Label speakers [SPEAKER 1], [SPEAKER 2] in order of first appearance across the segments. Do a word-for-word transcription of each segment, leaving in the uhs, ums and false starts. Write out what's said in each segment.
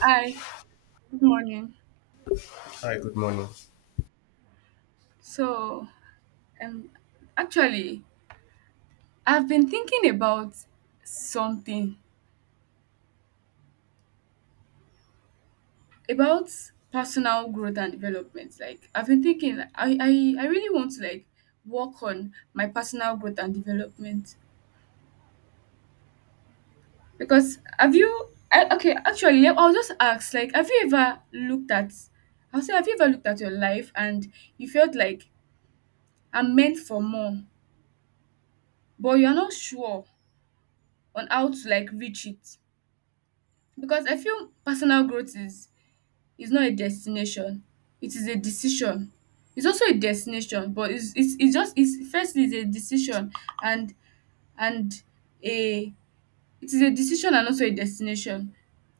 [SPEAKER 1] Hi, good morning.
[SPEAKER 2] Hi, good morning.
[SPEAKER 1] So, um, actually, I've been thinking about something about personal growth and development. Like, I've been thinking, I, I, I really want to like work on my personal growth and development because have you? I, okay, actually, I'll just ask. Like, have you ever looked at? I'll say, have you ever looked at your life and you felt like I'm meant for more, but you're not sure on how to like reach it? Because I feel personal growth is is not a destination, it is a decision. It's also a destination, but it's it's, it's just it's firstly it's a decision and and a it is a decision and also a destination.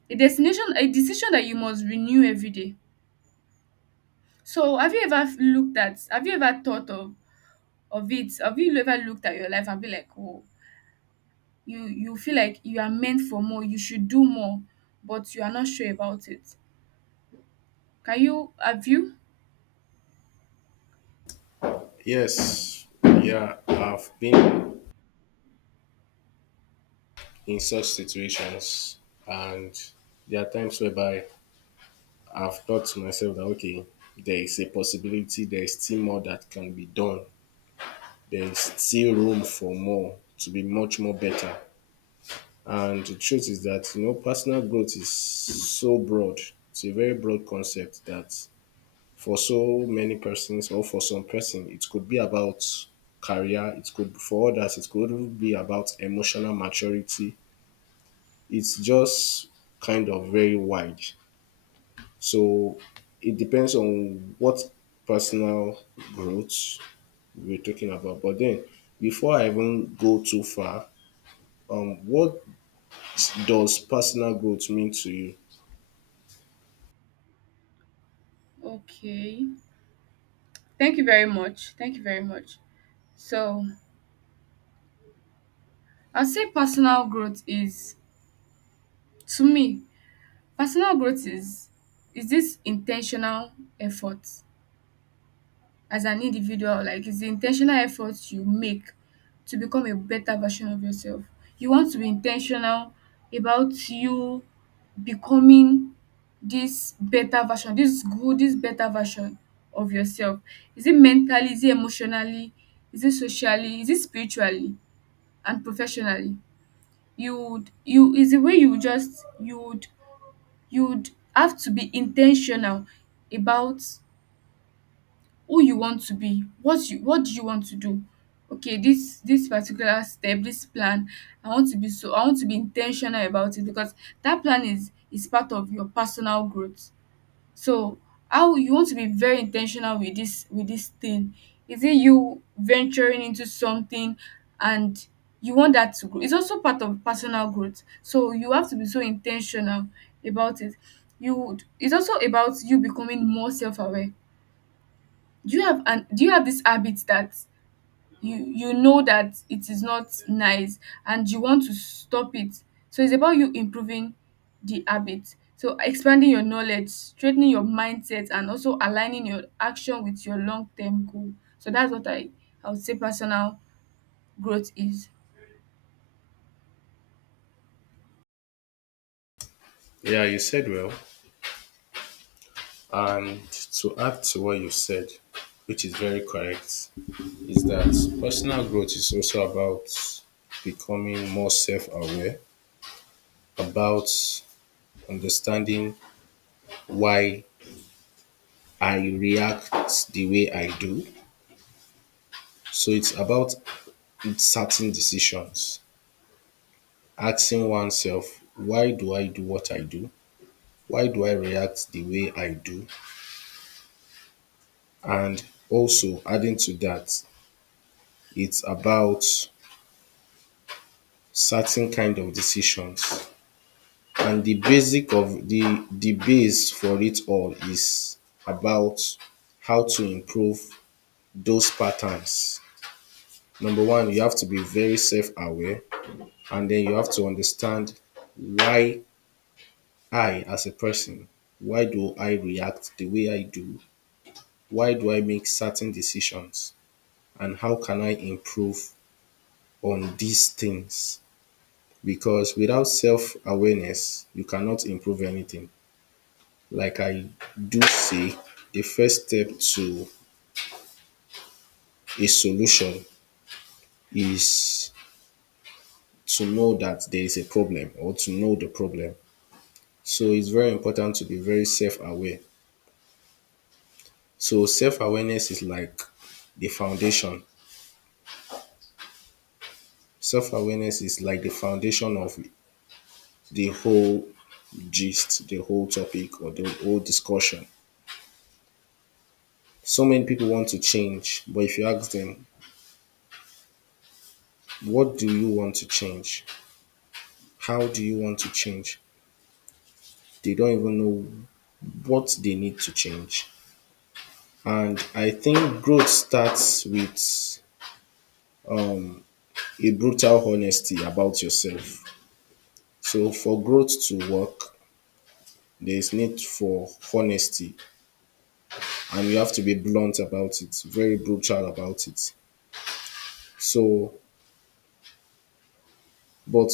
[SPEAKER 1] A destination a decision that you must renew every day. So have you ever looked at have you ever thought of of it? Have you ever looked at your life and be like, oh you you feel like you are meant for more, you should do more, but you are not sure about it. Can you have you?
[SPEAKER 2] Yes, yeah, I've been in such situations, and there are times whereby I've thought to myself that okay, there is a possibility, there is still more that can be done, there is still room for more to be much more better. And the truth is that you know, personal growth is so broad, it's a very broad concept that for so many persons or for some person it could be about career, it could, for others it could be about emotional maturity. It's just kind of very wide, so it depends on what personal growth we're talking about. But then before I even go too far, um what does personal growth mean to you?
[SPEAKER 1] Okay. Thank you very much. Thank you very much. So I'll say personal growth is to me, personal growth is is this intentional effort as an individual, like it's the intentional efforts you make to become a better version of yourself. You want to be intentional about you becoming this better version, this good, this better version of yourself. Is it mentally? Is it emotionally? Is it socially? Is it spiritually and professionally? You would you is the way you would just you would you would have to be intentional about who you want to be, what you what do you want to do. Okay, this this particular step, this plan, i want to be so I want to be intentional about it because that plan is is part of your personal growth. So how you want to be very intentional with this with this thing, is it you venturing into something and you want that to grow? It's also part of personal growth, so you have to be so intentional about it. You would it's also about you becoming more self-aware. do you have an do you have this habit that you you know that it is not nice and you want to stop it? So it's about you improving the habit, so expanding your knowledge, straightening your mindset, and also aligning your action with your long-term goal. So that's what i i would say personal growth is.
[SPEAKER 2] Yeah, you said well, and to add to what you said, which is very correct, is that personal growth is also about becoming more self aware, about understanding why I react the way I do. So it's about certain decisions, asking oneself, why do I do what I do? Why do I react the way I do? And also adding to that, it's about certain kind of decisions, and the basic of the the base for it all is about how to improve those patterns. Number one, you have to be very self aware, and then you have to understand why I, as a person, why do I react the way I do? Why do I make certain decisions? And how can I improve on these things? Because without self awareness, you cannot improve anything. Like I do say, the first step to a solution is to know that there is a problem or to know the problem. So it's very important to be very self aware. So self awareness is like the foundation. Self awareness is like the foundation of the whole gist, the whole topic, or the whole discussion. So many people want to change, but if you ask them, what do you want to change? How do you want to change? They don't even know what they need to change. And I think growth starts with um, a brutal honesty about yourself. So for growth to work, there's need for honesty, and you have to be blunt about it, very brutal about it. So but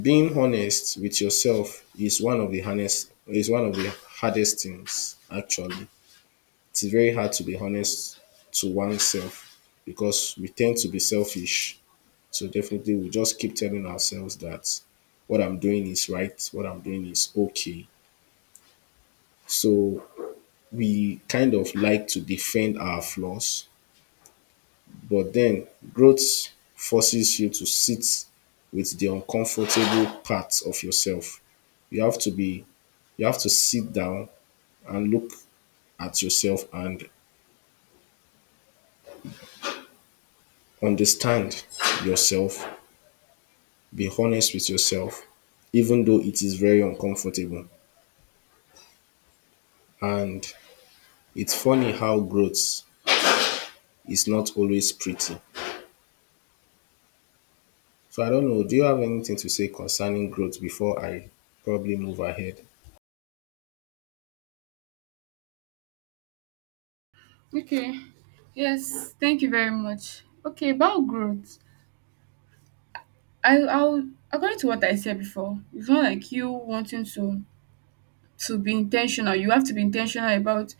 [SPEAKER 2] being honest with yourself is one of the hardest is one of the hardest things actually. It's very hard to be honest to oneself because we tend to be selfish. So definitely we just keep telling ourselves that what I'm doing is right, what I'm doing is okay. So we kind of like to defend our flaws, but then growth forces you to sit with the uncomfortable parts of yourself. You have to be, you have to sit down and look at yourself and understand yourself, be honest with yourself, even though it is very uncomfortable. And it's funny how growth is not always pretty. So I don't know, do you have anything to say concerning growth before I probably move ahead?
[SPEAKER 1] Okay, yes, thank you very much. Okay, about growth, i i'll according to what I said before, it's not like you wanting to to be intentional, you have to be intentional about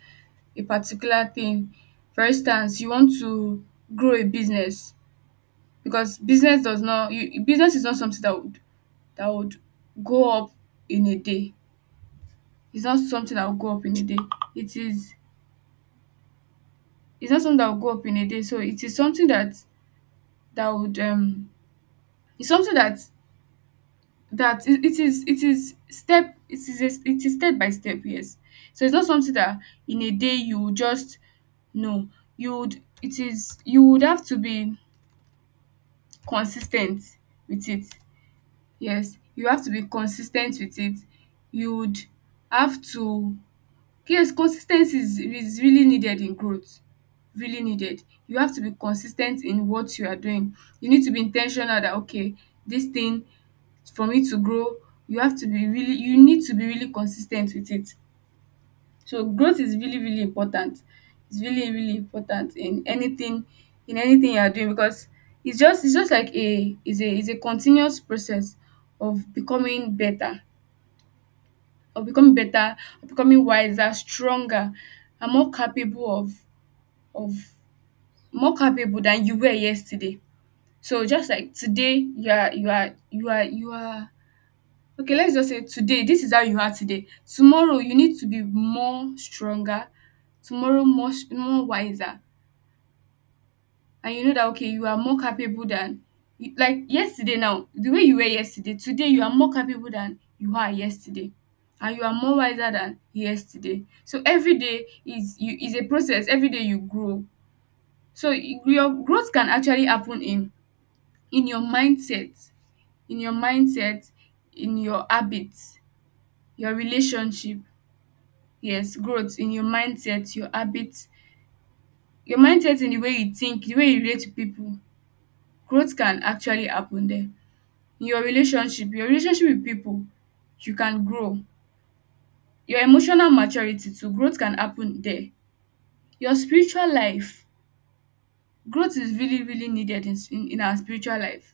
[SPEAKER 1] a particular thing. For instance, you want to grow a business, because business does not you business is not something that would that would go up in a day. It's not something that will go up in a day. It is it's not something that will go up in a day So it is something that that would um it's something that that it it is it is step it is a it is step by step. Yes, so it's not something that in a day you will just No, you would it is you would have to be consistent with it. Yes, you have to be consistent with it. You would have to yes, consistency is is really needed in growth, really needed. You have to be consistent in what you are doing. You need to be intentional that okay, this thing for me to grow, you have to be really you need to be really consistent with it. So growth is really, really important. It's really, really important in anything in anything you are doing because it's just it's just like a is a is a continuous process of becoming better, of becoming better, of becoming wiser, stronger, and more capable of of more capable than you were yesterday. So just like today you are you are you are you are okay, let's just say today, this is how you are today. Tomorrow, you need to be more stronger, tomorrow more s- more wiser, and you know that okay, you are more capable than you- like yesterday. Now, the way you were yesterday, today you are more capable than you are yesterday, and you are more wiser than yesterday. So every day is you is a process. Every day you grow. So y- your growth can actually happen in in your mindset, in your mindset, in your habits, your relationship. Yes, growth in your mindset, your habits, your mindset in the way you think, the way you relate to people. Growth can actually happen there. In your relationship, your relationship with people, you can grow. Your emotional maturity too, growth can happen there. Your spiritual life, growth is really, really needed in, in, in our spiritual life.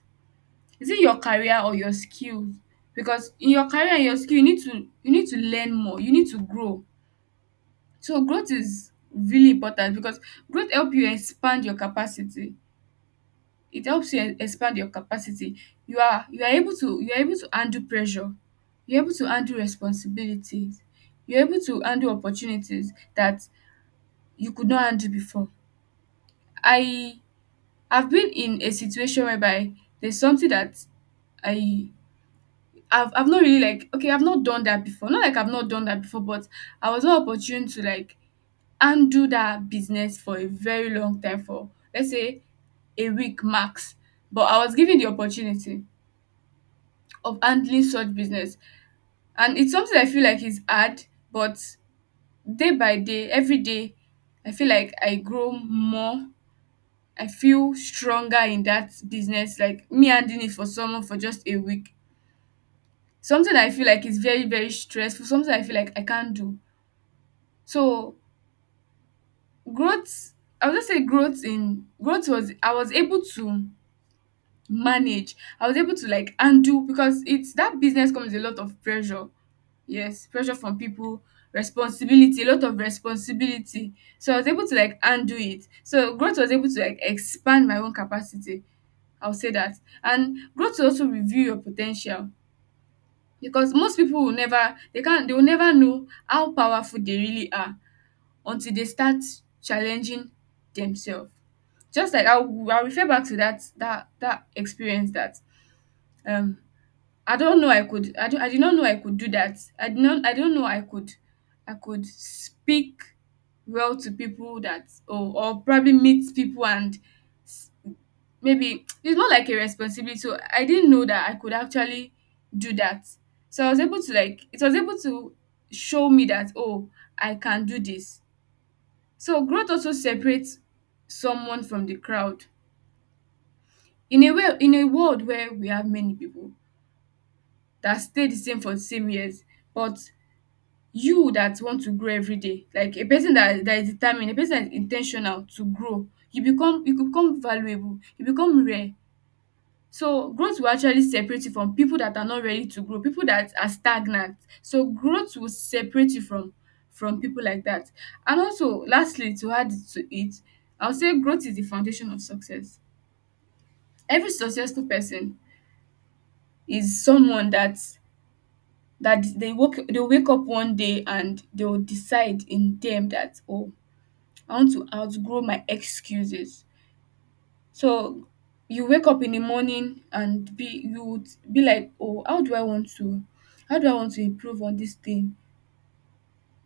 [SPEAKER 1] Is it your career or your skills? Because in your career and your skill, you need to you need to learn more. You need to grow. So growth is really important because growth help you expand your capacity, it helps you e- expand your capacity. you are you are able to you are able to handle pressure, you're able to handle responsibilities, you're able to handle opportunities that you could not handle before. I have been in a situation whereby there's something that I I've, I've not really like okay i've not done that before not like I've not done that before, but I was not opportune to like undo that business for a very long time, for let's say a week max, but I was given the opportunity of handling such business. And it's something I feel like is hard, but day by day, every day, I feel like I grow more. I feel stronger in that business, like me handling it for someone for just a week. Something I feel like is very, very stressful, something I feel like I can't do. So growth, I would just say growth in growth was I was able to manage. I was able to like undo because it's that business comes with a lot of pressure. Yes, pressure from people, responsibility, a lot of responsibility. So I was able to like undo it. So growth was able to like expand my own capacity. I'll say that. And growth will also review your potential, because most people will never they can't they will never know how powerful they really are until they start challenging themselves. Just like I'll, I'll refer back to that that that experience that um I don't know I could I, do I did not know I could do that. I did not I don't know I could I could speak well to people that, or, or probably meet people and s- maybe it's not like a responsibility. So I didn't know that I could actually do that. So I was able to like it was able to show me that oh I can do this. So growth also separates someone from the crowd. In a way in a world where we have many people that stay the same for the same years, but you that want to grow every day, like a person that that is determined, a person that is in to grow, you become you become valuable, you become rare. So growth will actually separate you from people that are not ready to grow, people that are stagnant. So growth will separate you from from people like that. And also, lastly, to add to it, I will say growth is the foundation of success. Every successful person is someone that that they woke they wake up one day and they will decide in them that oh I want to outgrow my excuses. So you wake up in the morning and be you would be like, oh, how do I want to how do I want to improve on this thing?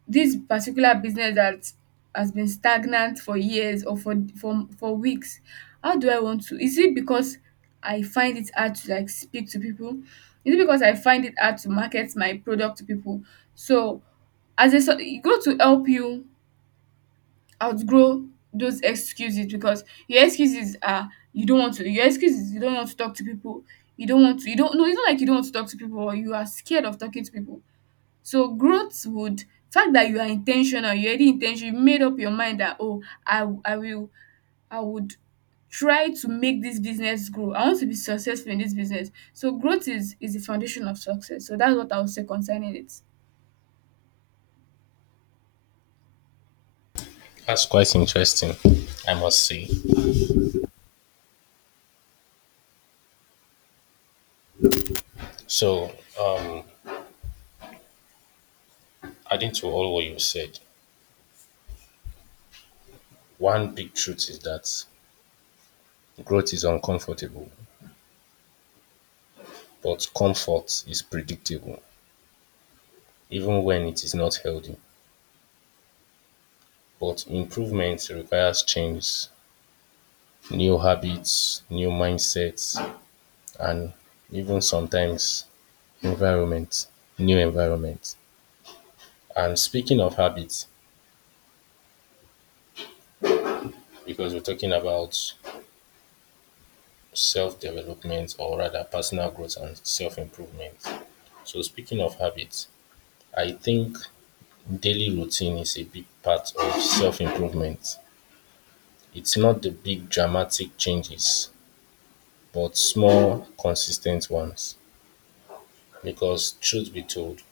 [SPEAKER 1] This particular business that has been stagnant for years or for for for weeks. How do I want to? Is it because I find it hard to like speak to people? Is it because I find it hard to market my product to people? So as a so e go to help you outgrow those excuses, because your excuses are you don't want to your excuses you don't want to talk to people, you don't want to you don't no it's not like you don't want to talk to people or you are scared of talking to people. So growth would fact that you are intentional, you already intentional, you made up your mind that oh i i will i would try to make this business grow. I want to be successful in this business. So growth is is the foundation of success. So that's what I would say concerning it.
[SPEAKER 2] That's quite interesting, I must say. So, um, adding to all what you said, one big truth is that growth is uncomfortable, but comfort is predictable, even when it is not healthy. But improvement requires change, new habits, new mindsets, and even sometimes environment new environment. And speaking of habits, because we're talking about self-development or rather personal growth and self-improvement, so speaking of habits, I think daily routine is a big part of self-improvement. It's not the big dramatic changes, but small consistent ones, because truth be told,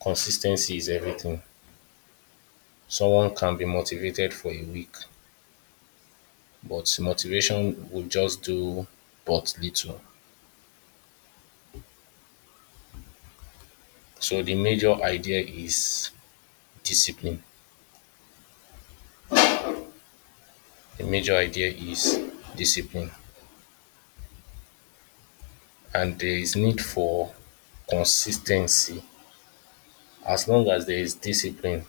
[SPEAKER 2] consistency is everything. Someone can be motivated for a week, but motivation will just do but little. So the major idea is discipline. The major idea is discipline, and there is need for consistency. As long as there is discipline,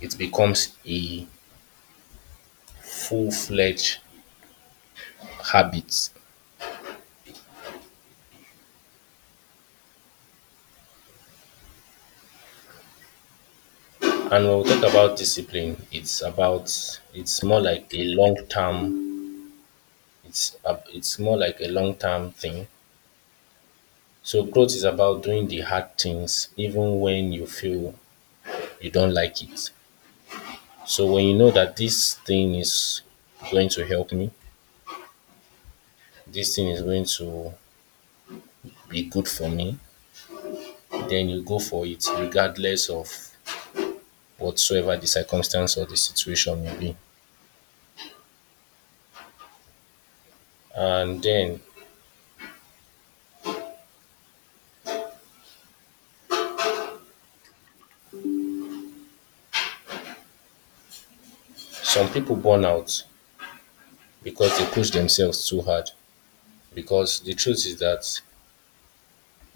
[SPEAKER 2] it becomes a full-fledged habit. And when we talk about discipline, it's about it's more like a long-term. It's a, it's more like a long-term thing. So growth is about doing the hard things even when you feel you don't like it. So when you know that this thing is going to help me, this thing is going to be good for me, then you go for it regardless of whatsoever the circumstance or the situation may be. And then some people burn out because they push themselves too hard. Because the truth is that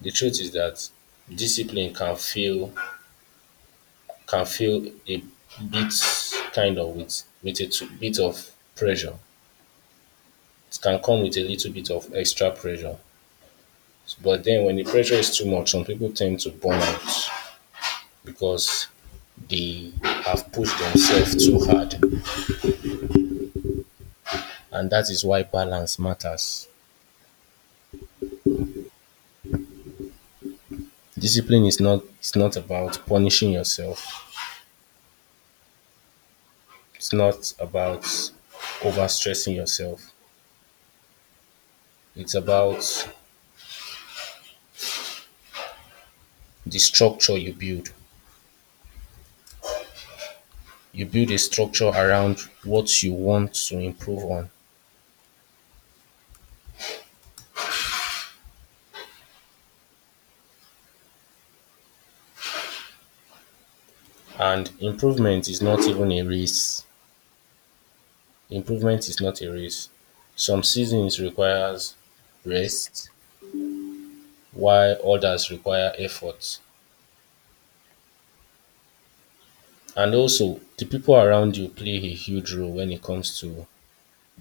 [SPEAKER 2] the truth is that discipline can feel can feel a bit kind of with with a t- bit of pressure. It can come with a little bit of extra pressure. But then when the pressure is too much, some people tend to burn out because they have pushed themselves too hard. And that is why balance matters. Discipline is not, it's not about punishing yourself. It's not about overstressing yourself. It's about the structure you build, you build a structure around what you want to improve on. And improvement is not even a race. Improvement is not a race. Some seasons requires rest, while others require effort. And also, the people around you play a huge role when it comes to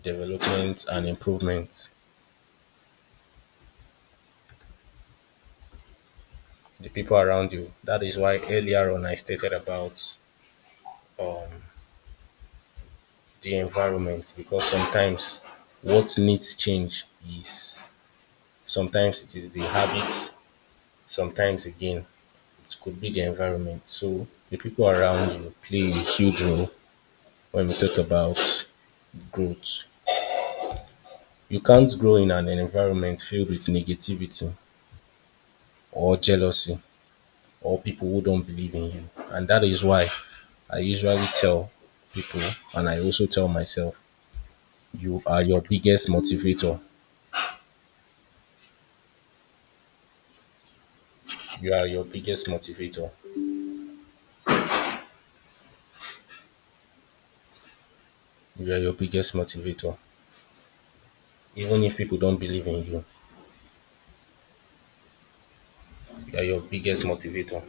[SPEAKER 2] development and improvement. The people around you. That is why earlier on I stated about um, the environment, because sometimes what needs change is, sometimes it is the habits, sometimes again it could be the environment. So the people around you play a huge role when we talk about growth. You can't grow in an environment filled with negativity or jealousy or people who don't believe in you. And that is why I usually tell people, and I also tell myself, you are your biggest motivator. You are your biggest motivator. You are your biggest motivator. Even if people don't believe in you, you are your biggest motivator.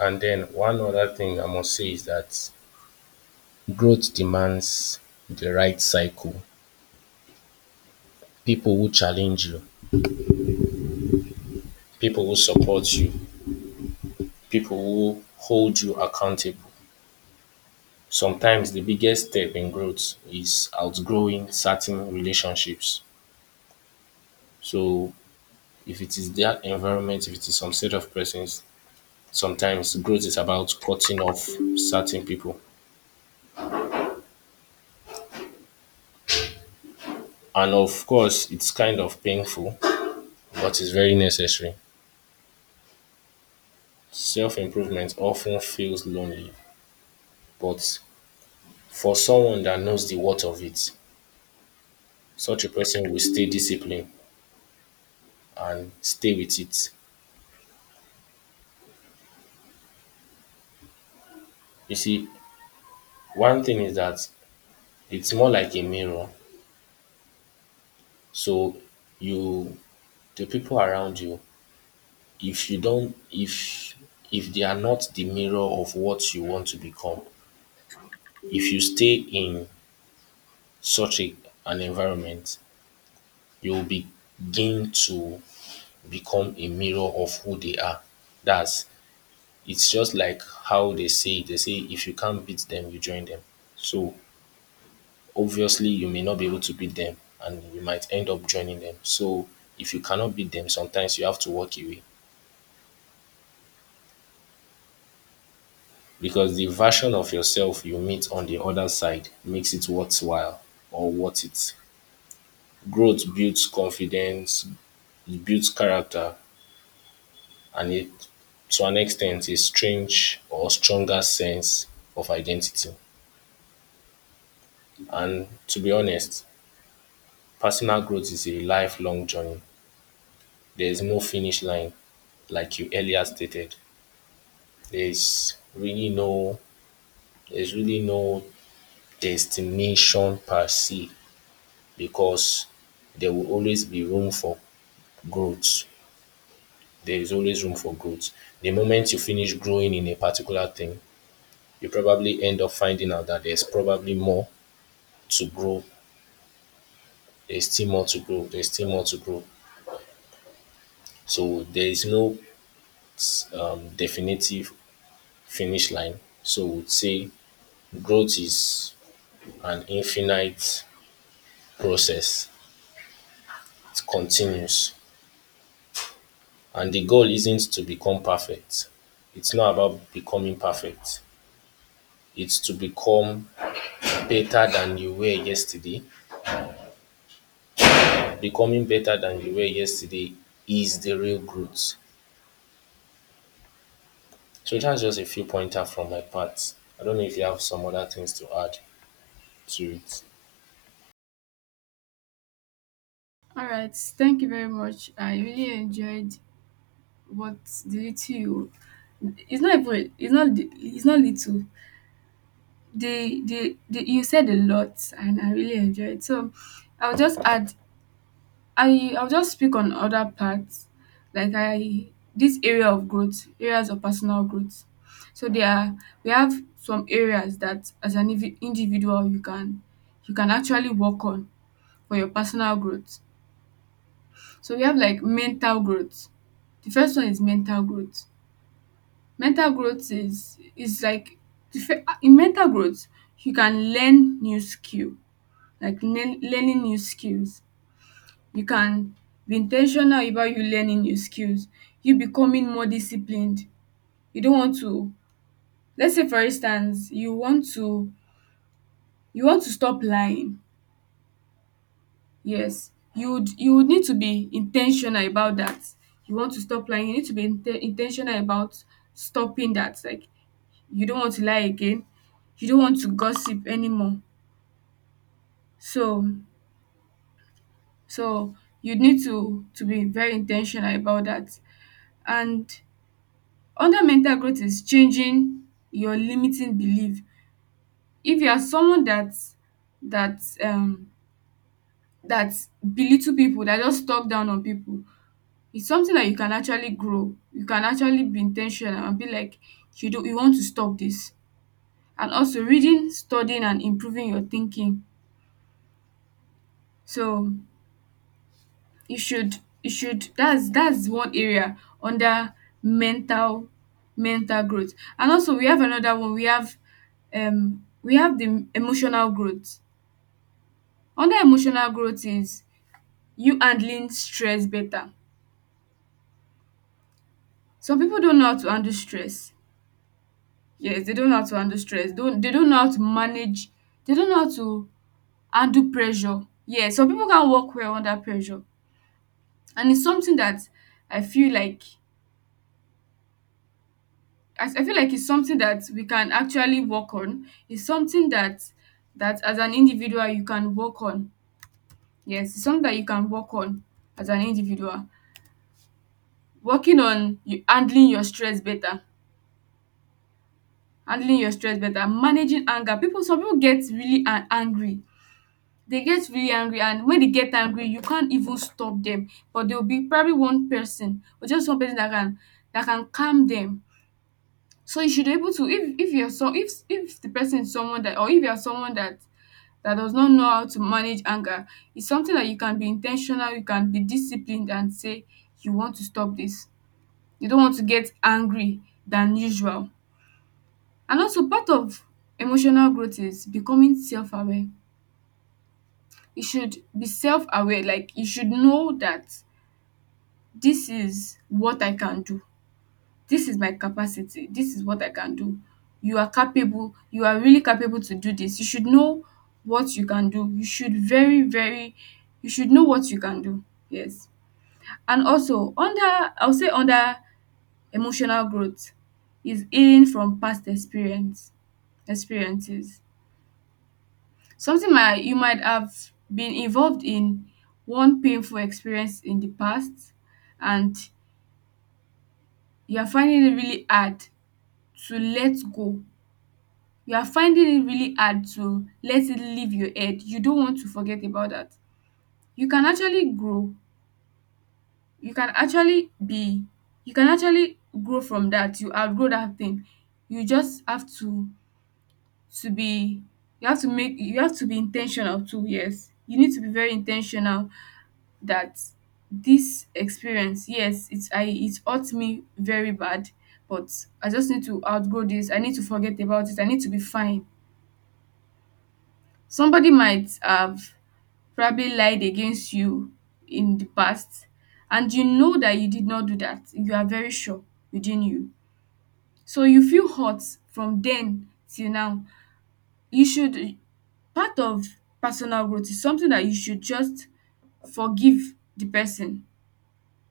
[SPEAKER 2] And then one other thing I must say is that growth demands the right cycle. People who challenge you, people who support you, people who hold you accountable. Sometimes the biggest step in growth is outgrowing certain relationships. So if it is that environment, if it is some set of persons, sometimes growth is about cutting off certain people. And of course, it's kind of painful, but it's very necessary. Self improvement often feels lonely, but for someone that knows the worth of it, such a person will stay disciplined and stay with it. You see, one thing is that it's more like a mirror. So you, the people around you, if you don't if if they are not the mirror of what you want to become, if you stay in such a, an environment, you'll begin to become a mirror of who they are. That's, it's just like how they say it. They say if you can't beat them, you join them. So obviously you may not be able to beat them and you might end up joining them. So if you cannot beat them, sometimes you have to walk away, because the version of yourself you meet on the other side makes it worthwhile or worth it. Growth builds confidence, it builds character, and it to an extent a strange or stronger sense of identity. And to be honest, personal growth is a lifelong journey. There is no finish line, like you earlier stated. There is really no, there's really no destination per se, because there will always be room for growth. There is always room for growth. The moment you finish growing in a particular thing, you probably end up finding out that there's probably more to grow. There's still more to grow. There's still more to grow. So there is no um, definitive finish line. So we'd say growth is an infinite process. It continues. And the goal isn't to become perfect. It's not about becoming perfect. It's to become better than you were yesterday. Becoming better than you were yesterday is the real growth. So that's just a few pointer from my part. I don't know if you have some other things to add to it.
[SPEAKER 1] All right, thank you very much, I really enjoyed what the little you it's not even it's not it's not little. They they, they you said a lot and I really enjoyed. So I'll just add I I'll just speak on other parts like I, this area of growth, areas of personal growth. So there are, we have some areas that as an invi- individual you can, you can actually work on for your personal growth. So we have like mental growth. The first one is mental growth. Mental growth is is like the fir- in mental growth, you can learn new skill like learn learning new skills. You can be intentional about you learning new skills, you becoming more disciplined. You don't want to, let's say for instance you want to, you want to stop lying. Yes, you would, you would need to be intentional about that. You want to stop lying, you need to be in ten about stopping that, like you don't want to lie again, you don't want to gossip anymore. So so you need to to be very intentional about that. And under mental growth is changing your limiting belief. If you are someone that that um that belittle people, that just talk down on people, it's something that you can actually grow. You can actually be in and be like, you do, you want to stop this. And also reading, studying and improving your thinking. So you should you should that's that's one area under mental mental growth. And also we have another one, we have um we have the emotional growth. Under emotional growth is you handling stress better. Some people don't know how to handle stress. Yes, they don't know how to handle stress, don't, they don't know how to manage, they don't know how to handle pressure. Yeah, some people can't work well under pressure, and it's something that I feel like, I I feel like it's something that we can actually work on. It's something that, that as an individual you can work on. Yes, it's something that you can work on as an individual. Working on you handling your stress better, handling your stress better, managing anger. People, some people get really an- angry. They get really angry, and when they get angry, you can't even stop them. But there will be probably one person, or just one person that can, that can calm them. So you should be able to, if if you're, so if if the person is someone that, or if you're someone that, that does not know how to manage anger, is something that you can be intentional. You can be disciplined and say you want to stop this. You don't want to get angry than usual. And also part of emotional growth is becoming self-aware. You should be self-aware, like you should know that this is what I can do. This is my capacity. This is what I can do. You are capable, you are really capable to do this. You should know what you can do. You should, very very you should know what you can do. Yes, and also under, I will say under emotional growth is healing from past experience, experiences. Something might, you might have been involved in one painful experience in the past, and you are finding it really hard to let go. You are finding it really hard to let it leave your head. You don't want to forget about that. You can actually grow, you can actually be, you can actually grow from that, you outgrow that thing. You just have to to be, you have to make, you have to be intentional too. Yes, you need to be very intentional that this experience, yes it's, I it hurt me very bad, but I just need to outgrow this. I need to forget about it, I need to be fine. Somebody might have probably lied against you in the past, and you know that you did not do that. You are very sure within you, so you feel hurt from then till now. You should, part of personal growth is something that you should just forgive the person.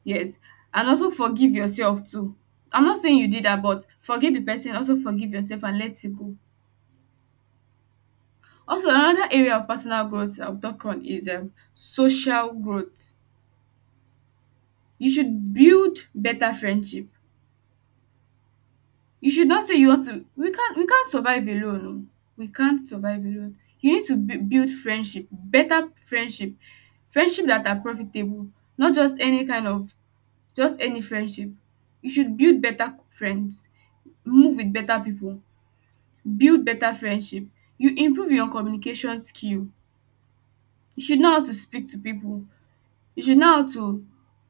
[SPEAKER 1] Yes, and also forgive yourself too. I'm not saying you did that, but forgive the person, also forgive yourself and let it go. Also another area of personal growth I'll talk on is um social growth. You should build better friendship. You should not say you want to, we can't we can't survive alone. Oh, we can't survive alone. You need to bui build friendship, better friendship, friendship that are profitable, not just any kind of, just any friendship. You should build better friends, move with better people, build better friendship. You improve your communication skill. You should know how to speak to people. You should know how to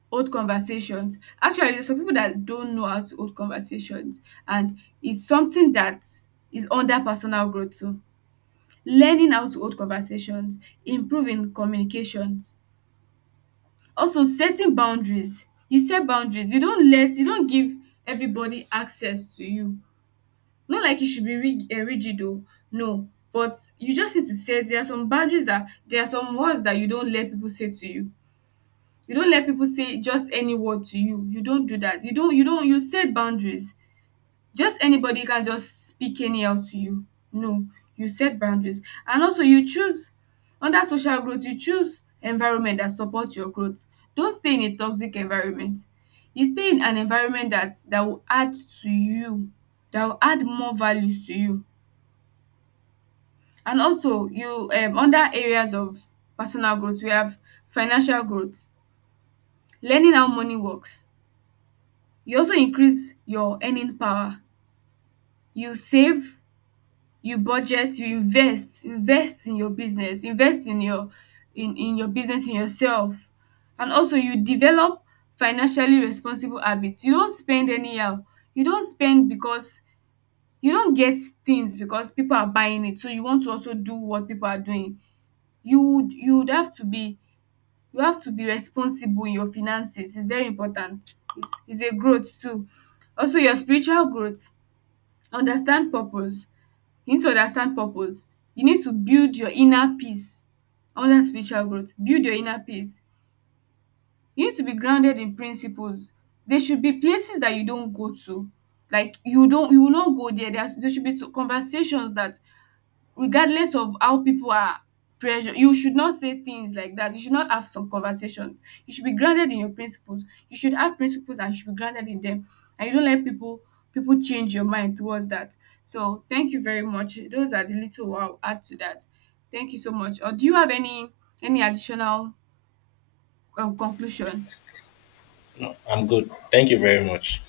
[SPEAKER 1] old conversations. Actually, there's some people that don't know how to hold conversations, and it's something that is under personal growth too. Learning how to hold conversations, improving communications, also setting boundaries. You set boundaries. You don't let, you don't give everybody access to you. Not like you should be rig- eh, rigid though. No, but you just need to set. There are some boundaries that, there are some words that you don't let people say to you. You don't let people say just any word to you. You don't do that. You don't you don't you set boundaries. Just anybody can just speak anyhow to you. No, you set boundaries. And also you choose, under social growth, you choose environment that supports your growth. Don't stay in a toxic environment. You stay in an environment that that will add to you, that will add more values to you. And also you, um under areas of personal growth, we have financial growth, learning how money works. You also increase your earning power. You save, you budget, you invest. Invest in your business, invest in your, in in your business, in yourself. And also you develop financially responsible habits. You don't spend anyhow. You don't spend because, you don't get things because people are buying it, so you want to also do what people are doing. You would you would have to be, you have to be responsible in your finances. It's very important. It's, it's a growth too. Also your spiritual growth. Understand purpose. You need to understand purpose. You need to build your inner peace. Under spiritual growth, build your inner peace. You need to be grounded in principles. There should be places that you don't go to. Like you don't, you will not go there. There are- there should be so- conversations that, regardless of how people are pressure, you should not say things like that. You should not have some conversations. You should be grounded in your principles. You should have principles and you should be grounded in them, and you don't let people, people change your mind towards that. So thank you very much, those are the little I'll add to that. Thank you so much. Or do you have any any additional, um, conclusion?
[SPEAKER 2] I'm good. Thank you very much.